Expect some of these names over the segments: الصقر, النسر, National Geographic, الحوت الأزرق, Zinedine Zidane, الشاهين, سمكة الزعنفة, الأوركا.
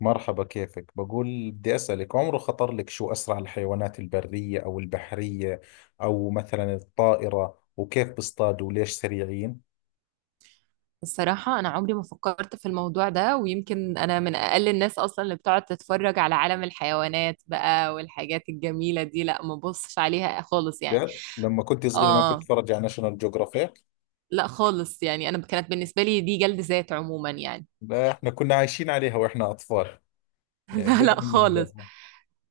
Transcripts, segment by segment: مرحبا، كيفك؟ بقول بدي أسألك، عمره خطر لك شو أسرع الحيوانات، البرية أو البحرية أو مثلا الطائرة، وكيف بيصطادوا وليش سريعين؟ الصراحة أنا عمري ما فكرت في الموضوع ده، ويمكن أنا من أقل الناس أصلا اللي بتقعد تتفرج على عالم الحيوانات بقى، والحاجات الجميلة دي، لا ما ببصش عليها خالص يعني. جد لما كنت صغيرة ما كنت آه. أتفرج على ناشونال جيوغرافيك؟ لا خالص يعني، أنا كانت بالنسبة لي دي جلد ذات عموما يعني. لا، إحنا كنا عايشين عليها وإحنا أطفال، يعني لا لا دائما خالص. نحضرها.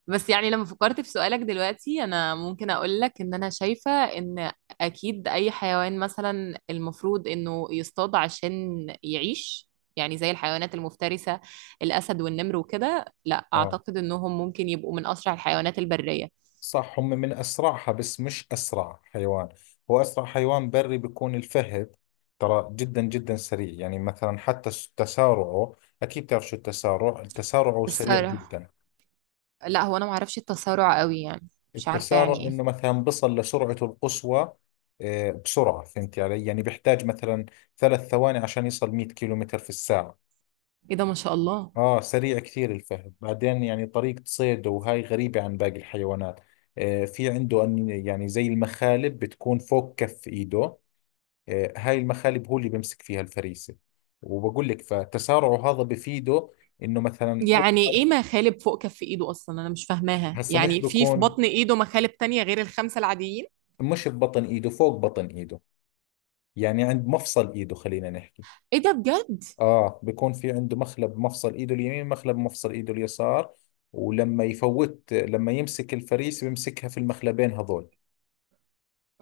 بس يعني لما فكرت في سؤالك دلوقتي، انا ممكن اقول لك ان انا شايفة ان اكيد اي حيوان مثلا المفروض انه يصطاد عشان يعيش، يعني زي الحيوانات المفترسة، الاسد والنمر وكده، لا آه، اعتقد انهم ممكن يبقوا من اسرع الحيوانات البرية. صح، هم من أسرعها بس مش أسرع حيوان. هو أسرع حيوان بري بيكون الفهد. ترى جدا جدا سريع، يعني مثلا حتى تسارعه، أكيد بتعرف شو التسارع، التسارع سريع الصراحة جدا. لا، هو انا معرفش التسارع قوي يعني. مش عارفة التسارع يعني انه ايه. مثلا بصل لسرعته القصوى. بسرعة فهمت علي، يعني بيحتاج مثلا ثلاث ثواني عشان يصل 100 كيلومتر في الساعة. ايه ده ما شاء الله. اه، سريع كثير الفهد. بعدين، يعني طريقة صيده وهاي غريبة عن باقي الحيوانات. في عنده أن، يعني زي المخالب بتكون فوق كف ايده. هاي المخالب هو اللي بيمسك فيها الفريسة. وبقول لك، فتسارعه هذا بفيده انه مثلا أو، يعني ايه مخالب فوق كف ايده؟ اصلا انا مش فاهماها هسه مش يعني، في بكون، بطن ايده مخالب تانية غير الخمسة العاديين؟ مش ببطن ايده، فوق بطن ايده، يعني عند مفصل ايده، خلينا نحكي. ايه ده بجد. اه، بيكون في عنده مخلب مفصل ايده اليمين، مخلب مفصل ايده اليسار. ولما يفوت، لما يمسك الفريسة بيمسكها في المخلبين هذول.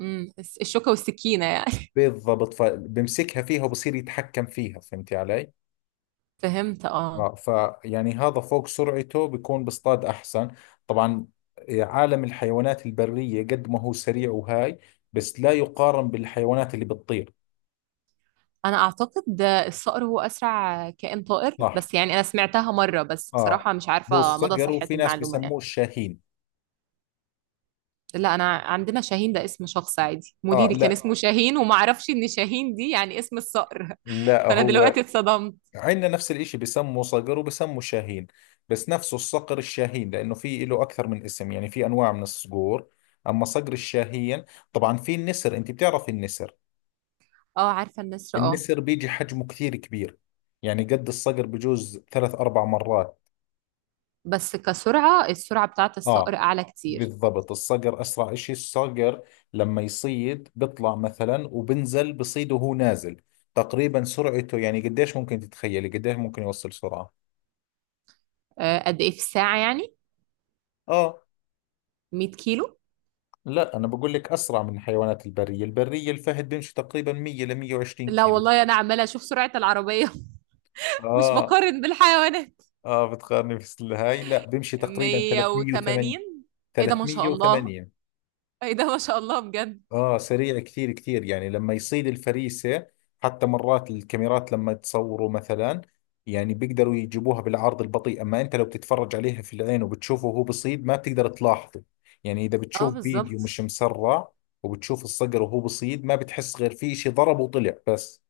امم. الشوكة والسكينة يعني. بالضبط، فبمسكها فيها وبصير يتحكم فيها، فهمتي علي؟ فهمت اه. اه، فيعني هذا فوق سرعته بيكون بصطاد احسن. طبعا، عالم الحيوانات البرية قد ما هو سريع وهاي، بس لا يقارن بالحيوانات اللي بتطير. انا اعتقد ده الصقر هو اسرع كائن طائر، صح، بس يعني انا سمعتها مرة، بس اه، بصراحة مش هو عارفة مدى الصقر، صحة وفي ناس المعلومة بيسموه يعني. الشاهين. لا انا عندنا شاهين ده اسم شخص عادي، اه، مديري كان لا، اسمه شاهين، وما اعرفش ان شاهين دي يعني اسم الصقر. فانا هو دلوقتي اتصدمت. عندنا نفس الاشي، بسموا صقر وبسموا شاهين، بس نفسه الصقر الشاهين، لانه في له اكثر من اسم، يعني في انواع من الصقور، اما صقر الشاهين. طبعا في النسر، انت بتعرف النسر، اه عارفة النسر اه. النسر بيجي حجمه كثير كبير، يعني قد الصقر بجوز ثلاث اربع مرات. بس كسرعة، السرعة بتاعت الصقر اه، اعلى كتير. بالضبط الصقر اسرع اشي. الصقر لما يصيد بيطلع مثلا، وبنزل بصيد وهو نازل. تقريبا سرعته، يعني قديش ممكن تتخيلي قديش ممكن يوصل سرعة؟ قد ايه في الساعة يعني؟ اه، 100 كيلو؟ لا أنا بقول لك أسرع من الحيوانات البرية. البرية الفهد بيمشي تقريبا 100 ل 120 لا كيلو. والله انا عمالة اشوف سرعة العربية. مش آه، بقارن بالحيوانات. آه بتقارني في الهاي، لا، بيمشي تقريبا 308. 180؟ ايه ده ما شاء الله. 308، ايه ده ما شاء الله بجد. آه، سريع كثير كثير. يعني لما يصيد الفريسة، حتى مرات الكاميرات لما تصوروا مثلا، يعني بيقدروا يجيبوها بالعرض البطيء، أما أنت لو بتتفرج عليها في العين وبتشوفه وهو بصيد ما بتقدر تلاحظه. يعني إذا اه بتشوف فيديو بالظبط. مش مسرع وبتشوف الصقر وهو بصيد، ما بتحس غير في شيء ضرب وطلع بس.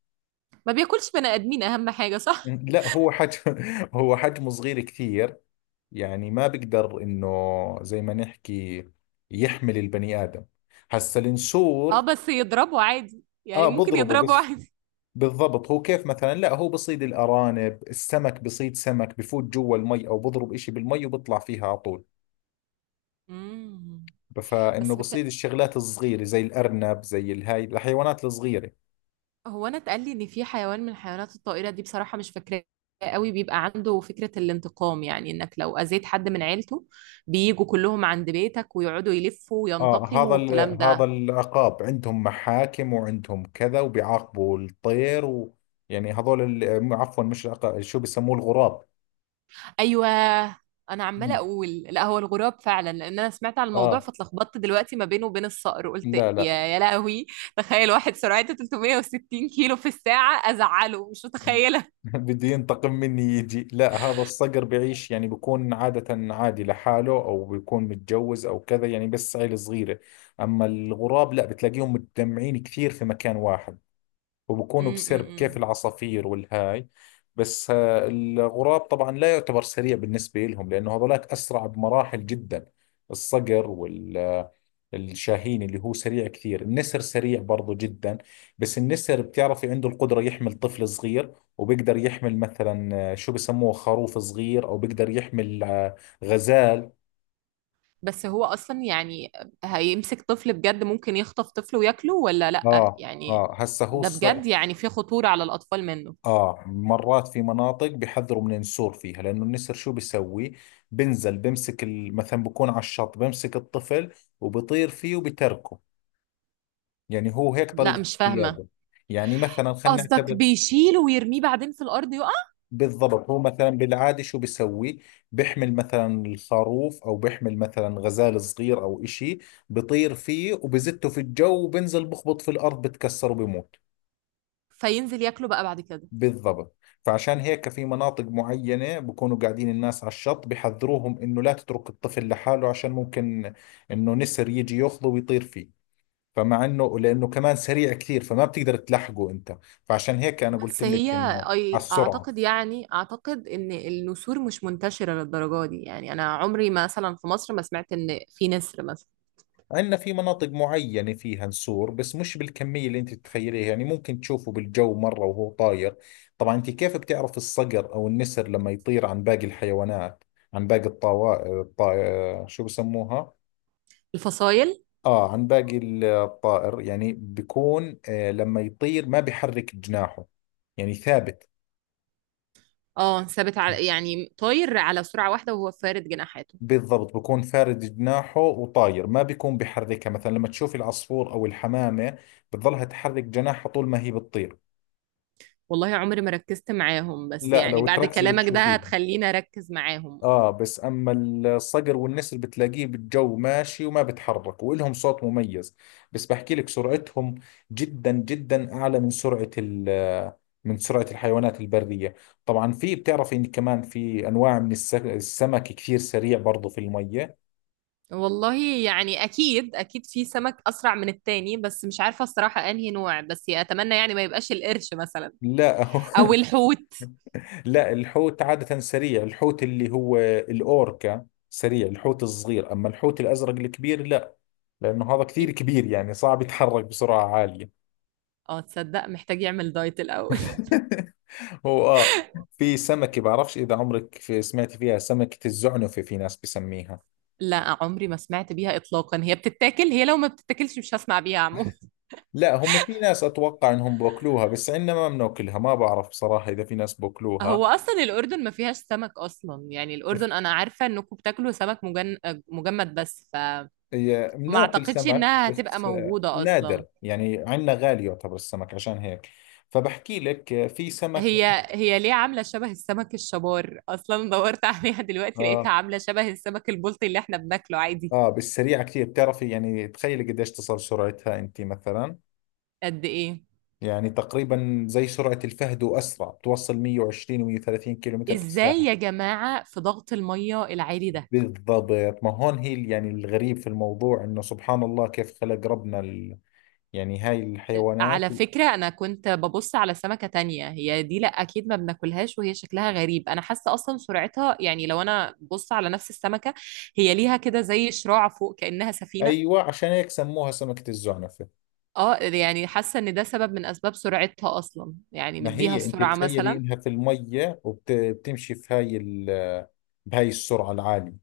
ما بياكلش بني ادمين اهم حاجه، صح؟ لا، هو حجم، هو حجمه صغير كثير، يعني ما بقدر انه زي ما نحكي يحمل البني ادم. هسا اه النسور، بس يضربه عادي، يعني اه، ممكن بضربه يضربه بس. عادي. بالضبط، هو كيف مثلا، لا هو بصيد الارانب، السمك، بصيد سمك، بفوت جوا المي او بضرب اشي بالمي وبطلع فيها على طول. امم. فانه بس بصيد بت... الشغلات الصغيرة، زي الارنب، زي الهاي الحيوانات الصغيرة. هو انا اتقال لي ان في حيوان من الحيوانات الطائره دي، بصراحه مش فاكراه قوي، بيبقى عنده فكره الانتقام، يعني انك لو اذيت حد من عيلته بييجوا كلهم عند بيتك ويقعدوا يلفوا آه وينتقموا هذا ال... والكلام هذا ده. العقاب، عندهم محاكم وعندهم كذا وبيعاقبوا الطير يعني عفوا، مش العقاب، شو بيسموه؟ الغراب. ايوه. انا عماله مم. اقول لا هو الغراب فعلا، لان انا سمعت عن الموضوع، آه، فاتلخبطت دلوقتي ما بينه وبين الصقر، قلت لا، يا يا لهوي، تخيل واحد سرعته 360 كيلو في الساعه ازعله، مش متخيله. بده ينتقم مني يجي؟ لا، هذا الصقر بيعيش يعني بيكون عادة عادي لحاله، أو بيكون متجوز أو كذا يعني، بس عيلة صغيرة. أما الغراب لا، بتلاقيهم متجمعين كثير في مكان واحد، وبكونوا بسرب امم. كيف العصافير والهاي. بس الغراب طبعا لا يعتبر سريع بالنسبة لهم، لأنه هذولاك أسرع بمراحل جدا، الصقر والشاهين اللي هو سريع كثير. النسر سريع برضو جدا، بس النسر بتعرفي عنده القدرة يحمل طفل صغير، وبيقدر يحمل مثلا شو بسموه، خروف صغير، أو بيقدر يحمل غزال. بس هو اصلا يعني هيمسك طفل بجد؟ ممكن يخطف طفل وياكله ولا لا آه، يعني؟ آه هسه هو ده الص- بجد يعني في خطوره على الاطفال منه؟ آه، مرات في مناطق بيحذروا من النسور فيها، لأنه النسر شو بيسوي، بنزل بمسك مثلا بكون على الشط، بمسك الطفل وبطير فيه وبتركه. يعني هو هيك لا طريقة مش فاهمه. الصيادة. يعني مثلا، خلينا قصدك نعتبر، بيشيله ويرميه بعدين في الارض يقع؟ بالضبط، هو مثلا بالعادة شو بيسوي، بيحمل مثلا الخروف، أو بيحمل مثلا غزال صغير أو إشي، بطير فيه وبزته في الجو وبنزل بخبط في الأرض بتكسر وبموت. فينزل ياكله بقى بعد كده. بالضبط، فعشان هيك في مناطق معينة بكونوا قاعدين الناس على الشط، بحذروهم انه لا تترك الطفل لحاله، عشان ممكن انه نسر يجي ياخذه ويطير فيه. فمع انه، لانه كمان سريع كثير، فما بتقدر تلحقه انت. فعشان هيك انا قلت بس هي، لك انه على أي اعتقد السرعة. يعني اعتقد ان النسور مش منتشره للدرجه دي يعني، انا عمري ما مثلا في مصر ما سمعت ان في نسر مثلا. عندنا في مناطق معينة فيها نسور، بس مش بالكمية اللي انت تتخيليها، يعني ممكن تشوفه بالجو مرة وهو طاير. طبعا انت كيف بتعرف الصقر او النسر لما يطير عن باقي الحيوانات، عن باقي شو بسموها؟ الفصايل. عن باقي الطائر، يعني بيكون، لما يطير ما بيحرك جناحه، يعني ثابت. اه ثابت على، يعني طاير على سرعه واحده وهو فارد جناحاته. بالضبط، بكون فارد جناحه وطاير، ما بيكون بيحركها. مثلا لما تشوف العصفور أو الحمامة بتظلها تحرك جناحها طول ما هي بتطير. والله عمري ما ركزت معاهم، بس لا، يعني لو بعد تركزي كلامك ده بتشوفيه. هتخليني اركز معاهم اه. اه، بس اما الصقر والنسر بتلاقيه بالجو ماشي وما بتحرك، والهم صوت مميز. بس بحكي لك، سرعتهم جدا جدا اعلى من سرعة من سرعة الحيوانات البرية. طبعا في، بتعرفي ان كمان في انواع من السمك كثير سريع برضو في المية. والله يعني اكيد اكيد في سمك اسرع من التاني، بس مش عارفه الصراحه انهي نوع، بس اتمنى يعني ما يبقاش القرش مثلا لا، هو، او الحوت. لا، الحوت عادة سريع، الحوت اللي هو الاوركا سريع، الحوت الصغير. اما الحوت الازرق الكبير لا، لانه هذا كثير كبير، يعني صعب يتحرك بسرعة عالية. اه تصدق محتاج يعمل دايت الاول. هو، اه، في سمكة بعرفش إذا عمرك في سمعت فيها، سمكة الزعنفة، في ناس بسميها. لا عمري ما سمعت بيها إطلاقا. هي بتتاكل؟ هي لو ما بتتاكلش مش هسمع بيها عموما. لا، هم في ناس أتوقع إنهم بأكلوها، بس عندنا ما بناكلها، ما بعرف بصراحة إذا في ناس بأكلوها. هو أصلا الأردن ما فيهاش سمك أصلا يعني، ف- الأردن أنا عارفة إنكم بتاكلوا سمك مجمد، فما بناكل أعتقدش سمك إنها هتبقى بس موجودة أصلا. نادر، يعني عندنا غالي يعتبر السمك عشان هيك. فبحكي لك في سمكة، هي ليه عاملة شبه السمك الشبار؟ أصلا دورت عليها دلوقتي، لقيتها آه، عاملة شبه السمك البلطي اللي إحنا بناكله عادي. بالسريعة كثير، بتعرفي، يعني تخيلي قديش تصل سرعتها أنت مثلا؟ قد إيه؟ يعني تقريبا زي سرعة الفهد وأسرع، بتوصل 120 و130 كيلو متر في إزاي الساعة. يا جماعة في ضغط المية العالي ده؟ بالضبط، ما هون هي يعني الغريب في الموضوع انه سبحان الله كيف خلق ربنا يعني هاي الحيوانات. على فكرة أنا كنت ببص على سمكة تانية، هي دي لأ أكيد ما بناكلهاش، وهي شكلها غريب أنا حاسة أصلا سرعتها، يعني لو أنا بص على نفس السمكة، هي ليها كده زي شراع فوق كأنها سفينة. ايوه، عشان هيك سموها سمكة الزعنفة. اه يعني حاسة إن ده سبب من أسباب سرعتها أصلا، يعني ما مديها هي انت السرعة تخيلي مثلا. انها في المية وبتمشي في بهاي السرعة العالية.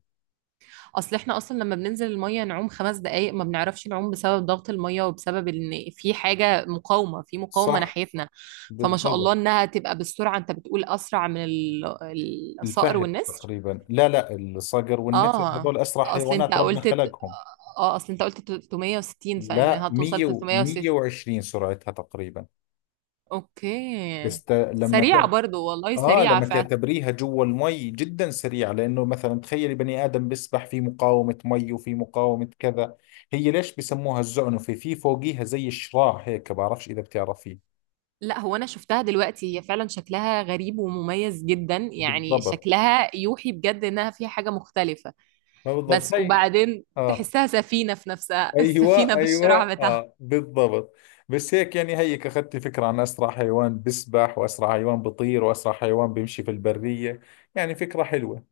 أصل إحنا أصلا لما بننزل المية نعوم 5 دقايق ما بنعرفش نعوم، بسبب ضغط المية وبسبب إن في حاجة مقاومة، في مقاومة صح، ناحيتنا. فما شاء الله بالضبط. إنها تبقى بالسرعة أنت بتقول أسرع من الصقر الفهد والنسر. تقريبا، لا، الصقر والنسر اه هذول اسرع اصل انت حيوانات ربنا قلت خلقهم. اه اصل انت قلت 360، لا، فانها توصل 100 و 360. 120 سرعتها تقريبا. اوكي. بس ت... لما سريعة ت... برضو والله، اه، سريعة لما فعلا. تعتبريها جوا المي جدا سريع، لانه مثلا تخيلي بني ادم بيسبح في مقاومه مي وفي مقاومه كذا. هي ليش بسموها الزعنفه، في فوقيها زي الشراع هيك، بعرفش اذا بتعرفيه. لا هو انا شفتها دلوقتي، هي فعلا شكلها غريب ومميز جدا، يعني بالضبط، شكلها يوحي بجد انها فيها حاجة مختلفة. ما بس بالضبط هي، وبعدين اه، تحسها سفينة في نفسها. ايوه، السفينة بالشراع. اه، بالضبط. بس هيك، يعني هيك اخذت فكره عن اسرع حيوان بيسبح، واسرع حيوان بيطير، واسرع حيوان بيمشي في البريه. يعني فكره حلوه.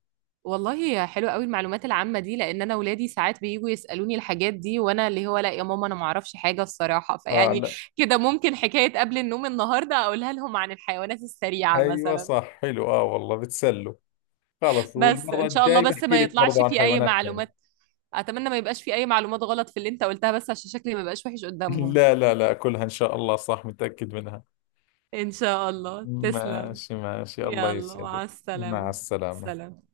والله حلوة قوي المعلومات العامة دي، لأن أنا ولادي ساعات بييجوا يسألوني الحاجات دي، وأنا اللي هو لا يا ماما أنا معرفش حاجة الصراحة اه، فيعني لا، كده ممكن حكاية قبل النوم النهاردة أقولها لهم عن الحيوانات السريعة ايوه، مثلا. صح، حلو، اه، والله بتسلوا. خلص، بس والمرة إن شاء الله الجاي بس بحكي ما لك يطلعش برضه عن في أي حيوانات معلومات، ثانية. أتمنى ما يبقاش في أي معلومات غلط في اللي أنت قلتها، بس عشان شكلي ما يبقاش وحش قدامهم. لا لا لا، كلها إن شاء الله صح، متأكد منها. إن شاء الله تسلم. ماشي ماشي، الله يلا مع يسعدك. مع السلامة. السلامة. سلام.